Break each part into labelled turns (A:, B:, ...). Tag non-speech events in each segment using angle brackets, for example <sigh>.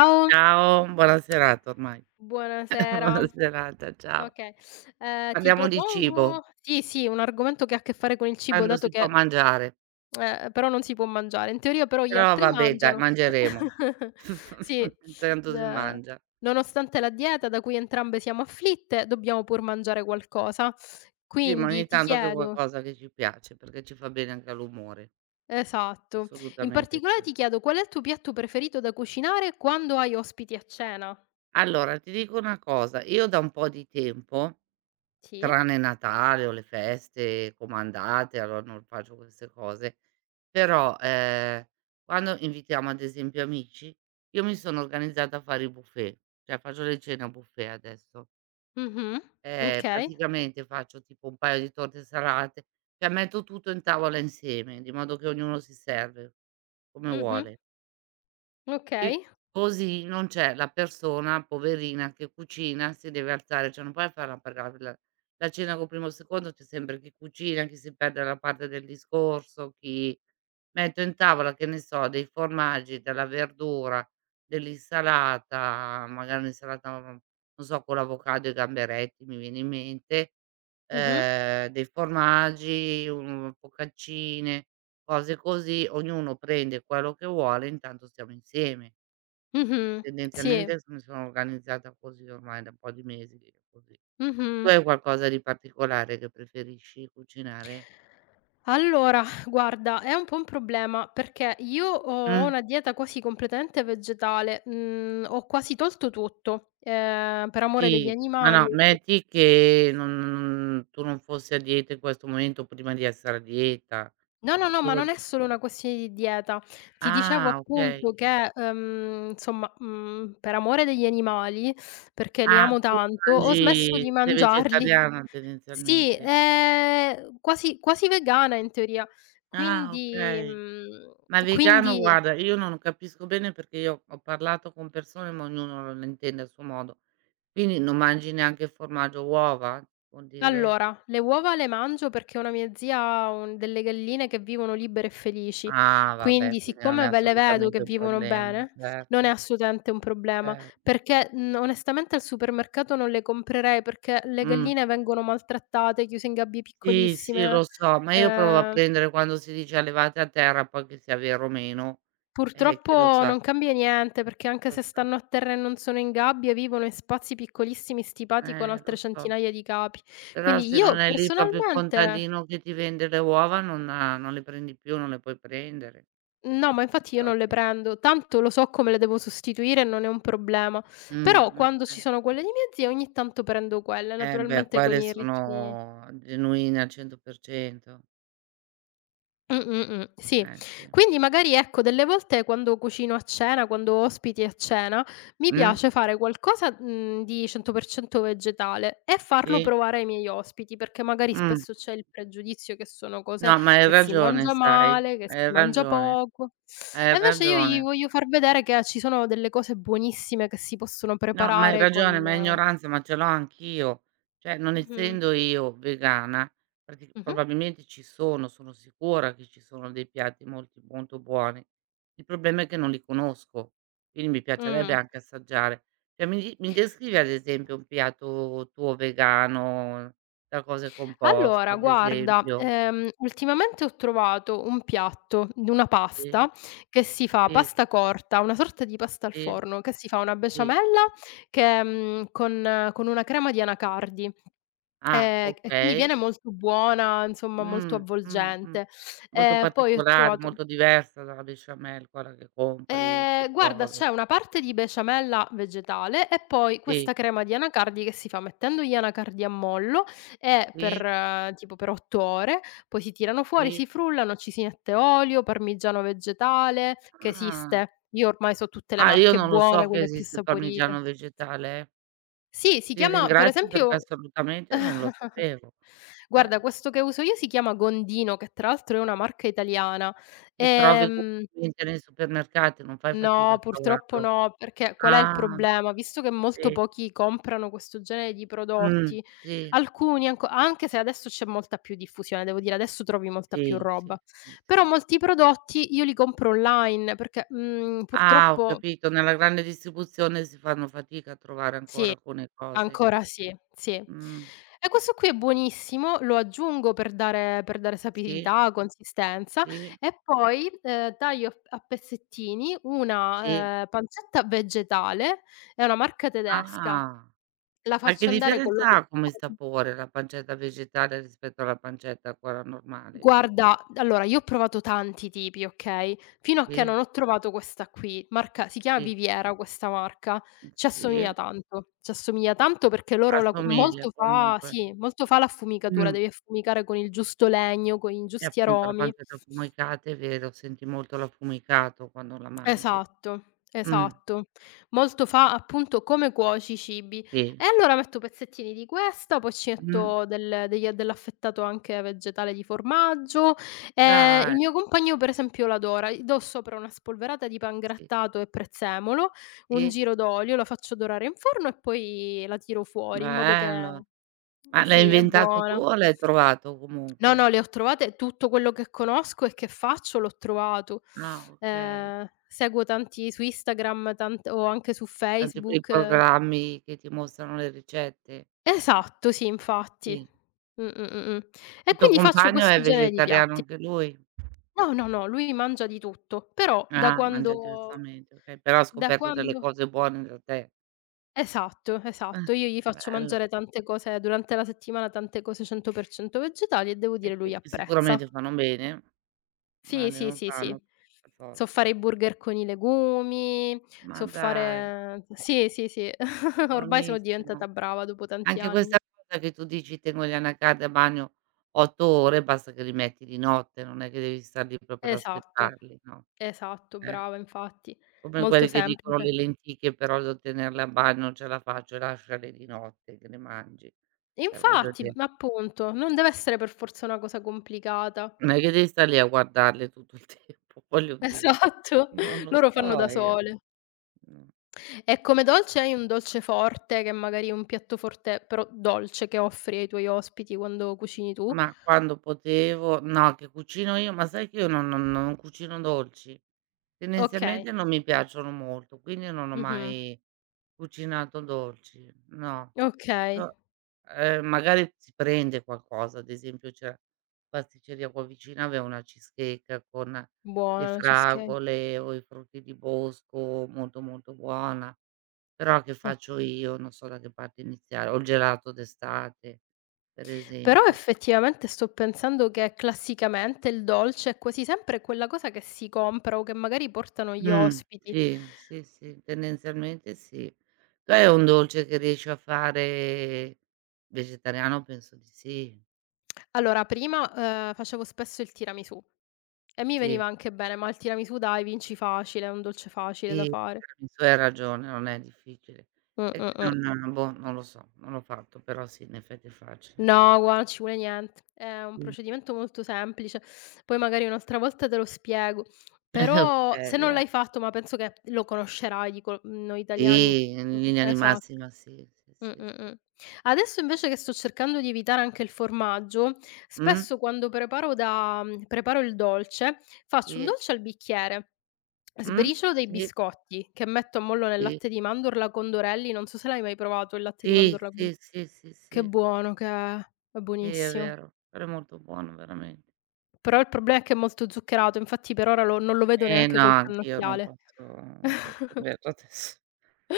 A: Ciao,
B: Ciao, buona serata ormai. <laughs>
A: buonasera.
B: Buona serata, ciao.
A: Okay, ti
B: Parliamo di cibo,
A: propongo sì, sì, un argomento che ha a che fare con il cibo,
B: quando
A: dato
B: si può
A: che
B: mangiare.
A: però non si può mangiare. In teoria però gli
B: Però
A: altri
B: vabbè dai,
A: mangiano.
B: mangeremo.
A: <laughs> Sì,
B: <laughs> Tanto si
A: ehm,
B: mangia.
A: nonostante la dieta da cui entrambe siamo afflitte, dobbiamo pur mangiare qualcosa.
B: Sì, ma
A: Quindi
B: ogni
A: ti
B: tanto anche
A: chiedo.
B: qualcosa che ci piace, perché ci fa bene anche all'umore.
A: Esatto. In
B: Assolutamente
A: particolare
B: sì.
A: ti chiedo qual è il tuo piatto preferito da cucinare quando hai ospiti a cena?
B: Allora, ti dico una cosa, io da un po' di tempo,
A: Sì.
B: tranne Natale o le feste comandate, allora non faccio queste cose. Però, quando invitiamo ad esempio amici, io mi sono organizzata a fare i buffet, cioè faccio le cene a buffet adesso.
A: Mh-mh. Okay.
B: Praticamente faccio tipo un paio di torte salate, cioè metto tutto in tavola insieme, di modo che ognuno si serve come
A: Mh-mh.
B: vuole. E
A: Okay.
B: così non c'è la persona poverina che cucina, si deve alzare, cioè non puoi farla pagare la cena con primo e secondo, c'è sempre chi cucina, chi si perde la parte del discorso, chi metto in tavola, che ne so, dei formaggi, della verdura, dell'insalata, magari un'insalata, non so, con l'avocado e i gamberetti, mi viene in mente,
A: Mh-mh.
B: dei formaggi, un focaccine, cose così, ognuno prende quello che vuole, intanto stiamo insieme.
A: Mh-mh. Sì.
B: Tendenzialmente s mi sono organizzata così ormai da un po' di mesi, vivo così. Tu
A: Mh-mh.
B: hai qualcosa di particolare che preferisci cucinare?
A: Allora, guarda, è un po' un problema perché io ho
B: Mh,
A: una dieta quasi completamente vegetale, ho quasi tolto tutto, per amore degli
B: sì, ma
A: animali
B: no,
A: perché.
B: metti che non tu non fossi a dieta in questo momento, prima di essere a dieta.
A: No, no, no, ma
B: Cosa
A: non è
B: pre
A: solo una questione di dieta. Ti dicevo
B: Ah, okay.
A: appunto che, insomma, per amore degli animali, perché li
B: Ah,
A: amo
B: tu
A: tanto, ho
B: mangi
A: smesso di
B: sei
A: mangiarli.
B: vegetariana
A: Sì,
B: tendenzialmente.
A: quasi quasi vegana in teoria.
B: Ah,
A: Quindi
B: okay.
A: mhmm,
B: Ma vegano
A: quindi
B: guarda, io non capisco bene perché io ho parlato con persone, ma ognuno lo intende a suo modo. Quindi non mangi neanche formaggio e uova, vuol dire?
A: Allora, le uova le mangio perché una mia zia ha un delle galline che vivono libere e felici,
B: Ah vabbè,
A: quindi
B: quindi non è
A: siccome ve le vedo che
B: assolutamente un
A: vivono
B: problema,
A: bene, non è
B: certo,
A: assolutamente un problema,
B: certo.
A: perché, onestamente al supermercato non le comprerei perché le
B: Mh.
A: galline vengono maltrattate, chiuse in gabbie
B: Sì, sì, lo
A: piccolissime.
B: so, ma io provo a
A: Ehm,
B: prendere quando si dice allevate a terra, poi che sia vero o meno, chi lo
A: purtroppo
B: sa,
A: non cambia niente, perché anche
B: lo
A: se
B: so.
A: stanno a terra e non sono in gabbie, vivono in spazi piccolissimi stipati con altre
B: Lo so.
A: centinaia di capi.
B: Però
A: Quindi
B: se non
A: io
B: è lì proprio il
A: personalmente.
B: contadino che ti vende le uova non le prendi più, non le puoi prendere.
A: No, ma infatti io non le
B: Infatti.
A: prendo, tanto lo so come le devo sostituire e non è un problema. Però quando ci
B: Okay.
A: sono quelle di mia zia ogni tanto prendo quelle,
B: Eh beh,
A: naturalmente con
B: quelle
A: i ritmi.
B: sono genuine al 100%.
A: Sì.
B: Eh sì.
A: Quindi magari, ecco, delle volte quando cucino a cena, quando ho ospiti a cena, mi
B: Mh,
A: piace fare qualcosa, di 100% vegetale e farlo
B: sì,
A: provare ai miei ospiti, perché magari
B: mh.
A: spesso c'è il pregiudizio che sono cose
B: No, ma hai
A: che si
B: ragione
A: mangia
B: sai,
A: male, che si
B: hai
A: mangia
B: ragione,
A: poco. E
B: hai
A: invece io gli
B: ragione.
A: voglio far vedere che ci sono delle cose buonissime che si possono
B: No, ma hai
A: preparare con.
B: ragione, ma ignoranza, ma ce l'ho anch'io. Cioè, non
A: Mh-mh.
B: essendo io vegana, prati
A: Mh-mh.
B: probabilmente ci sono, sono sicura che ci sono dei piatti molti molto buoni. Il problema è che non li conosco, quindi mi piacerebbe
A: Mh.
B: anche assaggiare. Cioè, mi descrivi ad esempio un piatto tuo vegano, da cosa è composto
A: Allora
B: ad
A: guarda,
B: esempio?
A: ultimamente ho trovato un piatto di una
B: Sì,
A: pasta che si fa
B: sì.
A: pasta corta, una sorta di pasta al
B: Sì,
A: forno, che si fa una
B: sì.
A: besciamella che mhmm, con una crema di anacardi,
B: Ah,
A: e quindi
B: okay.
A: viene molto buona, insomma molto
B: Mh, mh, mh.
A: avvolgente.
B: Molto
A: Poi ho
B: particolare,
A: trovato.
B: molto diversa dalla besciamella, quella che compri, che
A: Guarda
B: trovi.
A: c'è una parte di besciamella vegetale e poi
B: Sì,
A: questa crema di anacardi che si fa mettendo gli anacardi a mollo e per
B: sì,
A: tipo per 8 ore, poi si tirano fuori,
B: sì.
A: si frullano, ci si mette olio, parmigiano vegetale che
B: Ah.
A: esiste. Io ormai so tutte le
B: Ah, io
A: marche
B: non lo
A: buone,
B: so che
A: quelle più
B: esiste il parmigiano
A: saporite.
B: vegetale, eh.
A: Sì, si
B: Ti
A: chiama per
B: ringrazio perché
A: esempio.
B: assolutamente non lo
A: <laughs>
B: sapevo. Eh,
A: Guarda, questo che uso io si chiama Gondino, che tra l'altro è una marca italiana.
B: che trovi
A: Ehm
B: comunemente nei supermercati, non fai fatica
A: No,
B: a
A: purtroppo
B: trovarlo.
A: no, perché qual è il
B: Ah,
A: problema? Visto che molto
B: vedi.
A: pochi comprano questo genere di
B: Mh,
A: prodotti,
B: sì,
A: alcuni anco anche se adesso c'è molta più diffusione, devo dire adesso trovi molta più
B: sì, sì,
A: roba,
B: sì,
A: però
B: sì.
A: molti prodotti io li compro online perché,
B: Ah, ho
A: purtroppo
B: capito. Nella grande distribuzione si fanno fatica a trovare
A: sì.
B: ancora alcune cose.
A: Ancora sì, sì.
B: Mh.
A: E questo qui è buonissimo, lo aggiungo per dare
B: Sì,
A: sapidità, consistenza,
B: sì,
A: e poi, taglio a pezzettini
B: sì.
A: una, pancetta vegetale, è una marca tedesca,
B: Ah.
A: la
B: Ma che
A: faccio andare con
B: differenza
A: l'olio.
B: ha come sapore la pancetta vegetale rispetto alla pancetta quella normale?
A: Guarda, allora io ho provato tanti tipi, okay, fino a che
B: Sì,
A: non ho trovato questa qui, marca, si chiama
B: sì,
A: Viviera questa marca,
B: mh, sì.
A: ci assomiglia tanto perché loro la cu
B: Assomiglia
A: molto fa
B: comunque.
A: sì, molto fa l'affumicatura,
B: Mh.
A: devi affumicare con il giusto legno, con i
B: E
A: giusti
B: appunto la
A: aromi.
B: pancetta affumicata è vero, senti molto l'affumicato quando la mangi.
A: Esatto,
B: Mh,
A: esatto. Molto fa appunto come cuoci i cibi.
B: sì.
A: E allora metto pezzettini di questa, poi ci
B: Mh.
A: metto dell'affettato anche vegetale di formaggio. Il
B: Dai,
A: mio compagno per esempio lo adora. Gli do sopra una spolverata di
B: sì,
A: pangrattato e prezzemolo, un
B: sì.
A: giro d'olio, la faccio dorare in forno e poi la tiro fuori in modo che
B: Bello.
A: eh
B: Ma l'hai
A: sì, è
B: inventato tu
A: buona.
B: o l'hai trovato
A: No,
B: comunque?
A: no, le ho trovate tutto quello che conosco e che faccio l'ho trovato.
B: Ah, okay.
A: Seguo tanti su Instagram, tant o anche su
B: Ah, tipo i
A: Facebook. Eh.
B: programmi che ti mostrano le ricette?
A: Esatto, sì, infatti.
B: Sì.
A: Mh, mh, mh, mh. E
B: Il tuo
A: quindi faccio
B: compagno
A: questo
B: è
A: genere di
B: vegetariano
A: piatti.
B: anche lui?
A: No, no, no, lui mangia di tutto, però da
B: Ah, mangia
A: quando
B: diversamente, okay, però ha
A: da
B: scoperto delle
A: quando
B: cose buone da te.
A: esatto,
B: Ah,
A: esatto. Io gli faccio
B: bello.
A: mangiare tante cose durante la settimana, tante cose 100% vegetali e devo
B: E
A: dire lui
B: che
A: apprezza.
B: sicuramente fanno bene,
A: Sì,
B: male
A: sì,
B: non
A: sì, sì.
B: fanno per
A: So
B: forza.
A: fare i burger con i legumi,
B: Ma
A: so
B: dai,
A: fare sì, sì, sì. <laughs> Ormai sono
B: buonissimo.
A: diventata brava dopo tanti
B: Anche
A: anni.
B: questa cosa che tu dici: "Tengo gli anacardi a bagno 8 ore", basta che li metti di notte, non è che devi star lì proprio ad
A: Esatto,
B: aspettarli, no,
A: esatto,
B: eh.
A: brava infatti.
B: Come
A: Molto
B: quelli che dicono:
A: semplice.
B: "Le lenticchie però devo tenerle a bagno, non ce la faccio, lasciale di notte che le mangi". Cioè voglio
A: Infatti,
B: dire,
A: ma appunto, non deve essere per forza una cosa complicata.
B: non è che devi star lì a guardarle tutto il <laughs> tempo, voglio dire.
A: Esatto,
B: Non
A: <laughs>
B: lo
A: loro fanno
B: so
A: da
B: io,
A: sole.
B: mh.
A: E come dolce hai un dolce forte che magari è un piatto forte, però dolce, che offri ai tuoi ospiti quando cucini tu?
B: Ma quando potevo no, che cucino io, ma sai che io non cucino dolci?
A: Okay.
B: Tendenzialmente non mi piacciono molto, quindi non ho
A: Mh-mh.
B: mai cucinato dolci, no.
A: Okay.
B: Però, magari si prende qualcosa, ad esempio c'è pasticceria qua vicina aveva una cheesecake con le
A: Buona la cheesecake,
B: fragole o i frutti di bosco, molto, molto buona. Però che
A: eh.
B: faccio io? Non so da che parte iniziare. O il gelato d'estate, per
A: Però
B: esempio.
A: effettivamente sto pensando che classicamente il dolce è quasi sempre quella cosa che si compra o che magari portano gli ospiti.
B: Sì, sì, sì, tendenzialmente sì. Tu hai un dolce che riesci a fare vegetariano? Penso di sì.
A: Allora prima, facevo spesso il tiramisù e mi
B: Sì,
A: veniva anche bene, ma il tiramisù dai vinci facile, è un dolce facile da
B: sì,
A: fare.
B: tiramisù hai ragione, non è difficile.
A: Mh,
B: È
A: mh,
B: che
A: mh.
B: non boh, non lo so, non l'ho fatto, però sì, in effetti è facile.
A: No, guarda, non ci vuole niente. È un
B: Mh.
A: procedimento molto semplice. Poi magari un'altra volta te lo spiego.
B: <laughs> Okay,
A: Però se non
B: gra
A: l'hai fatto, ma penso che lo conoscerai, dico, noi italiani
B: sì, in linea di
A: esatto.
B: massima sì, sì,
A: Mh, mh,
B: sì, sì.
A: mh. Adesso invece che sto cercando di evitare anche il formaggio,
B: Mh,
A: spesso quando preparo il dolce, faccio un
B: sì,
A: dolce al bicchiere,
B: mh,
A: sbriciolo dei
B: sì,
A: biscotti che metto a mollo nel
B: sì,
A: latte di mandorla con Dorelli, non so se l'hai mai provato il latte di
B: sì,
A: mandorla con.
B: sì, sì, sì, sì,
A: Che
B: sì,
A: buono che è
B: è
A: buonissimo.
B: vero, però è molto buono veramente.
A: Però il problema è che è molto zuccherato, infatti per ora lo non lo vedo
B: Eh
A: neanche
B: no,
A: col
B: anch'io non
A: cannocchiale.
B: posso non posso
A: <laughs>
B: vederlo adesso.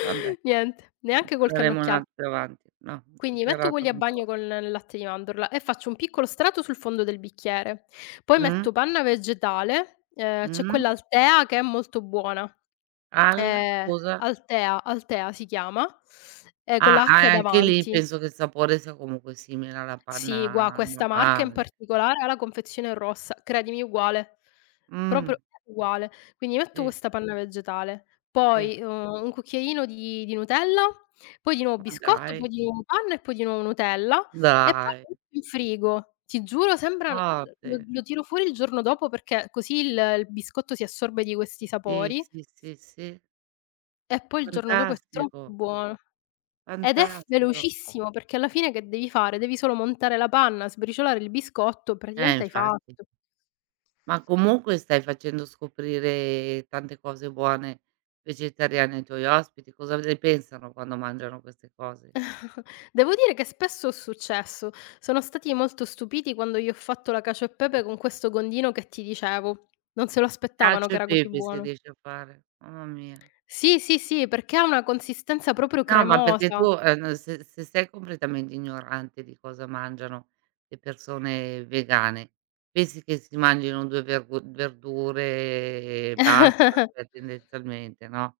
B: Vabbè,
A: Niente, neanche col
B: proveremo un
A: cannocchiale.
B: altro più avanti. No,
A: Quindi metto
B: zuccherato
A: quelli a
B: non
A: bagno
B: posso.
A: con il latte di mandorla e faccio un piccolo strato sul fondo del bicchiere. Poi
B: Mh,
A: metto panna vegetale, c'è
B: mh,
A: quella Altea che è molto buona.
B: al
A: Ehm,
B: scusa?
A: Altea si chiama, con
B: Ah,
A: la H
B: ah, anche lì
A: davanti.
B: penso che il sapore sia comunque simile alla
A: Sì, gua
B: panna
A: questa marca in
B: normale.
A: particolare ha la confezione rossa, credimi uguale, proprio
B: Mh,
A: uguale. Quindi metto
B: sì,
A: questa panna vegetale,
B: sì,
A: poi, un cucchiaino di Nutella, poi di nuovo
B: ma
A: biscotto, poi
B: dai.
A: di nuovo panna e poi di nuovo Nutella e poi
B: Dai,
A: lo metto in frigo. Ti giuro sembra. l lo
B: forte.
A: lo tiro fuori il giorno dopo perché così il biscotto si assorbe di questi
B: Sì,
A: sapori,
B: sì, sì, sì.
A: e poi il giorno dopo è troppo
B: Fantastico,
A: buono. Ed è f
B: fantastico.
A: velocissimo, perché alla fine che devi fare? Devi solo montare la panna, sbriciolare il biscotto, praticamente hai
B: Infatti.
A: fatto.
B: Ma comunque stai facendo scoprire tante cose buone vegetariane ai tuoi ospiti. Cosa ne pensano quando mangiano queste cose?
A: <laughs> Devo dire che spesso è successo. Sono stati molto stupiti quando gli ho fatto la cacio e
B: Sì.
A: pepe con questo gondino che ti dicevo. Non se lo aspettavano
B: Cacio
A: che
B: e
A: era così
B: pepe se
A: buono.
B: riesci a fare, mamma mia.
A: Sì, sì, sì, perché ha una consistenza proprio
B: No, ma perché
A: cremosa.
B: tu, se sei completamente ignorante di cosa mangiano le persone vegane, pensi che si mangino 2 vergu verdure e basta, cioè
A: <laughs>
B: tendenzialmente, no?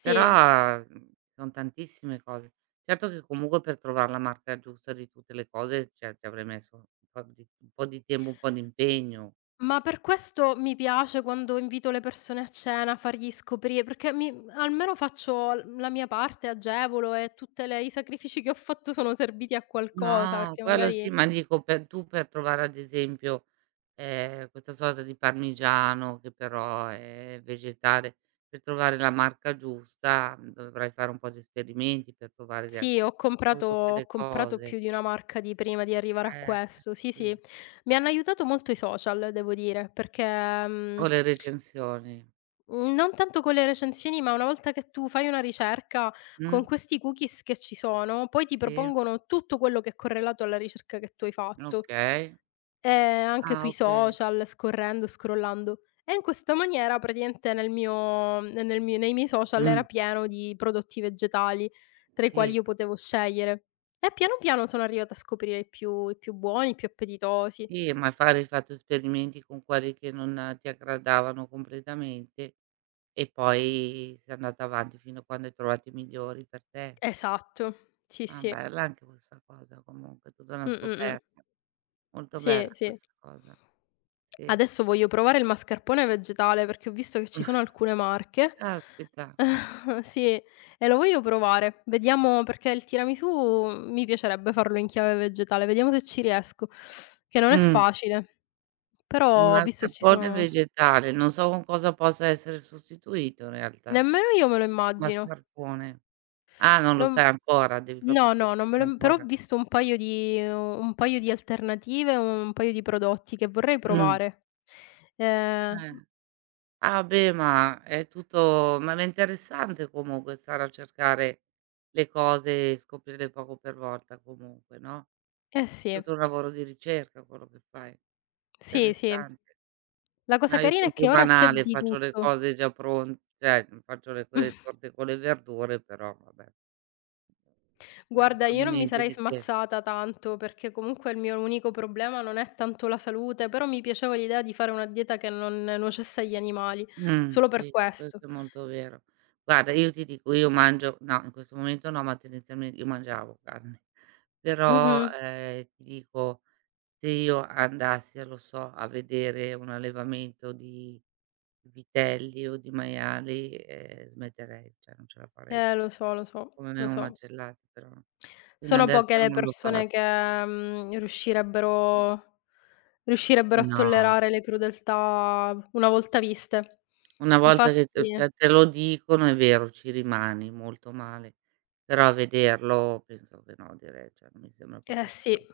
A: Sì.
B: Però, son tantissime cose. Certo che comunque per trovar la marca giusta di tutte le cose, cioè ci avrei messo un po' di tempo, un po' di impegno.
A: Ma per questo mi piace quando invito le persone a cena, fargli scoprire, perché mi almeno faccio l la mia parte, agevolo, e tutte le i sacrifici che ho fatto sono serviti a qualcosa,
B: No.
A: perché
B: Quello
A: magari
B: sì, ma dico per trovare ad esempio, questa sorta di parmigiano che però è vegetale, per trovare la marca giusta, dovrai fare un po' di esperimenti per trovare de
A: sì, ho
B: su
A: comprato
B: tutte
A: ho
B: le
A: comprato
B: cose.
A: più di una marca di prima di arrivare a
B: Eh, eh,
A: questo. Sì, sì.
B: sì.
A: Mi hanno aiutato molto i social, devo dire, perché, mhmm
B: O le recensioni.
A: Mhmm, non tanto con le recensioni, ma una volta che tu fai una ricerca, con
B: Mh,
A: questi cookies che ci sono, poi ti
B: sì,
A: propongono tutto quello che è correlato alla ricerca che tu hai fatto,
B: okay.
A: anche
B: Ah,
A: sui
B: okay.
A: social, scorrendo, scrollando. E in questa maniera praticamente nel mio ne nel mio nei miei social era
B: Mh.
A: pieno di prodotti vegetali, tra i quali
B: Sì,
A: io potevo scegliere. E piano piano sono arrivata a scoprire i più buoni, i più appetitosi.
B: sì, ma fare hai fatto esperimenti con quelli che non ti aggradavano completamente e poi sei andata avanti fino a quando hai trovato i migliori per te.
A: Esatto, sì,
B: Ah,
A: sì.
B: bella anche questa cosa comunque, tutta una
A: Mh, mh, mh.
B: scoperta. Molto
A: Sì,
B: bella
A: sì.
B: questa cosa, sì.
A: Adesso voglio provare il mascarpone vegetale, perché ho visto che ci sono
B: <laughs>
A: alcune marche.
B: Ma caspita.
A: <laughs> Sì, e lo voglio provare. Vediamo perché il tiramisù mi piacerebbe farlo in chiave vegetale, vediamo se ci riesco, che non è
B: Mh.
A: facile.
B: Il
A: Però visto che ci
B: mascarpone
A: sono,
B: vegetale, non so con cosa possa essere sostituito in realtà.
A: nemmeno io me lo immagino.
B: Mascarpone. Ah, non lo
A: Non
B: sai ancora, devi proprio
A: no, no, non me
B: scoprirlo
A: lo im però ho
B: ancora.
A: visto un paio di alternative, un paio di prodotti che vorrei
B: Mh.
A: provare. Ehm,
B: Eh. Ah beh, ma è tutto ma è interessante comunque stare a cercare le cose e scoprirle poco per volta comunque, no,
A: eh sì,
B: tutto un lavoro di ricerca quello che fai,
A: sì, sì.
B: interessante.
A: La cosa
B: No, io
A: carina
B: son
A: è che
B: più
A: ora c'è
B: banale,
A: di
B: faccio le
A: tutto.
B: cose già pron cioè faccio le quelle
A: <laughs>
B: torte con le verdure, però vabbè, non
A: Guarda, io
B: sono
A: non mi
B: niente
A: sarei
B: di che.
A: smazzata tanto, perché comunque il mio unico problema non è tanto la salute, però mi piaceva l'idea di fare una dieta che non nuocesse agli animali, solo per
B: Sì,
A: questo.
B: questo è molto vero. Guarda, io ti dico, io mangio no, in questo momento no, ma tendenzialmente io mangiavo carne, però,
A: Mh-mh.
B: ti dico, se io andassi a lo so, a vedere un allevamento di vitelli o di maiali, smetterei, cioè non ce la farei.
A: Lo so, lo so,
B: Come
A: lo
B: vengono
A: so.
B: macellati però. Fino
A: Sono
B: adesso
A: poche le
B: non l'ho
A: persone che,
B: fatto.
A: mhmm, riuscirebbero riuscirebbero a
B: No.
A: tollerare le crudeltà una volta viste.
B: Una volta che t
A: Infatti
B: cioè te lo dicono è vero, ci rimani molto male, però a vederlo penso che no, direi, cioè non mi sembra
A: eh
B: proprio il
A: sì.
B: caso.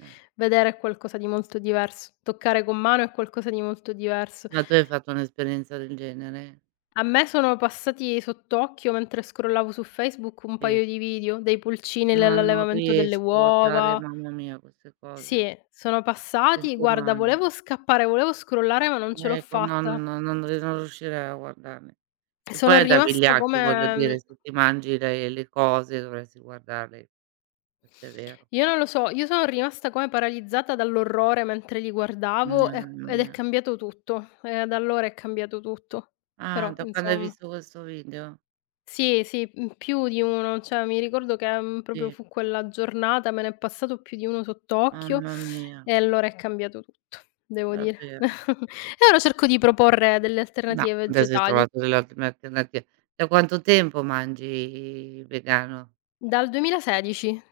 B: Eh, sì.
A: Vedere è qualcosa di molto diverso, toccare con mano è qualcosa di molto diverso.
B: Ma tu hai fatto un'esperienza del genere?
A: A me sono passati sott'occhio, mentre scrollavo su Facebook, un
B: Sì.
A: paio di video dei pulcini
B: Ma non
A: nell'allevamento delle
B: riesco a guardare,
A: uova.
B: mamma mia, queste cose.
A: Sì,
B: Mi
A: sono passati.
B: sento
A: Guarda,
B: male.
A: volevo scappare, volevo scrollare, ma non ce l'ho
B: Ecco, no, no,
A: fatta.
B: no, non riuscirei a guardarle. Che
A: Sono
B: poi è da
A: rimasta
B: vigliacchi, voglio
A: come
B: dire, se ti mangi le cose dovresti guardarle, questo è vero.
A: io non lo so, io sono rimasta come paralizzata dall'orrore mentre li guardavo
B: Mamma
A: ed è
B: mia.
A: cambiato tutto. Da allora è cambiato tutto.
B: Ah,
A: Però,
B: da quando hai
A: insom
B: visto questo video?
A: Sì, sì, più di uno. Cioè, mi ricordo che, proprio
B: Sì,
A: fu quella giornata, me ne è passato più di uno sott'occhio,
B: mamma mia,
A: e allora è cambiato tutto, devo dire.
B: davvero.
A: <laughs> E ora cerco di proporre delle
B: No.
A: alternative
B: Adesso hai
A: vegetali.
B: trovato delle ottime alternative. Da quanto tempo mangi vegano?
A: Dal 2016.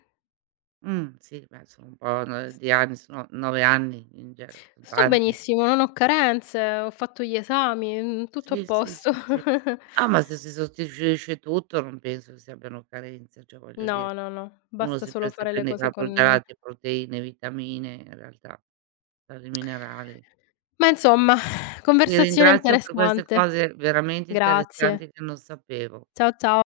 B: Sì, beh, sono un po' no di anni, sono 9 anni in genere, son
A: Sto
B: tanti.
A: benissimo, non ho carenze, ho fatto gli esami, tutto a
B: Sì, sì,
A: posto.
B: sì, sì. Ah,
A: <laughs>
B: ma se si sostituisce tutto non penso che si abbiano carenze, cioè voglio dire,
A: No, no, no,
B: uno
A: basta solo
B: si
A: fare le
B: prende i
A: cose con.
B: carboidrati, proteine, vitamine, in realtà, tali minerali.
A: Ma insomma,
B: Ti
A: conversazione
B: ringrazio per queste
A: interessante.
B: cose veramente
A: Grazie.
B: interessanti che non sapevo.
A: Ciao, ciao.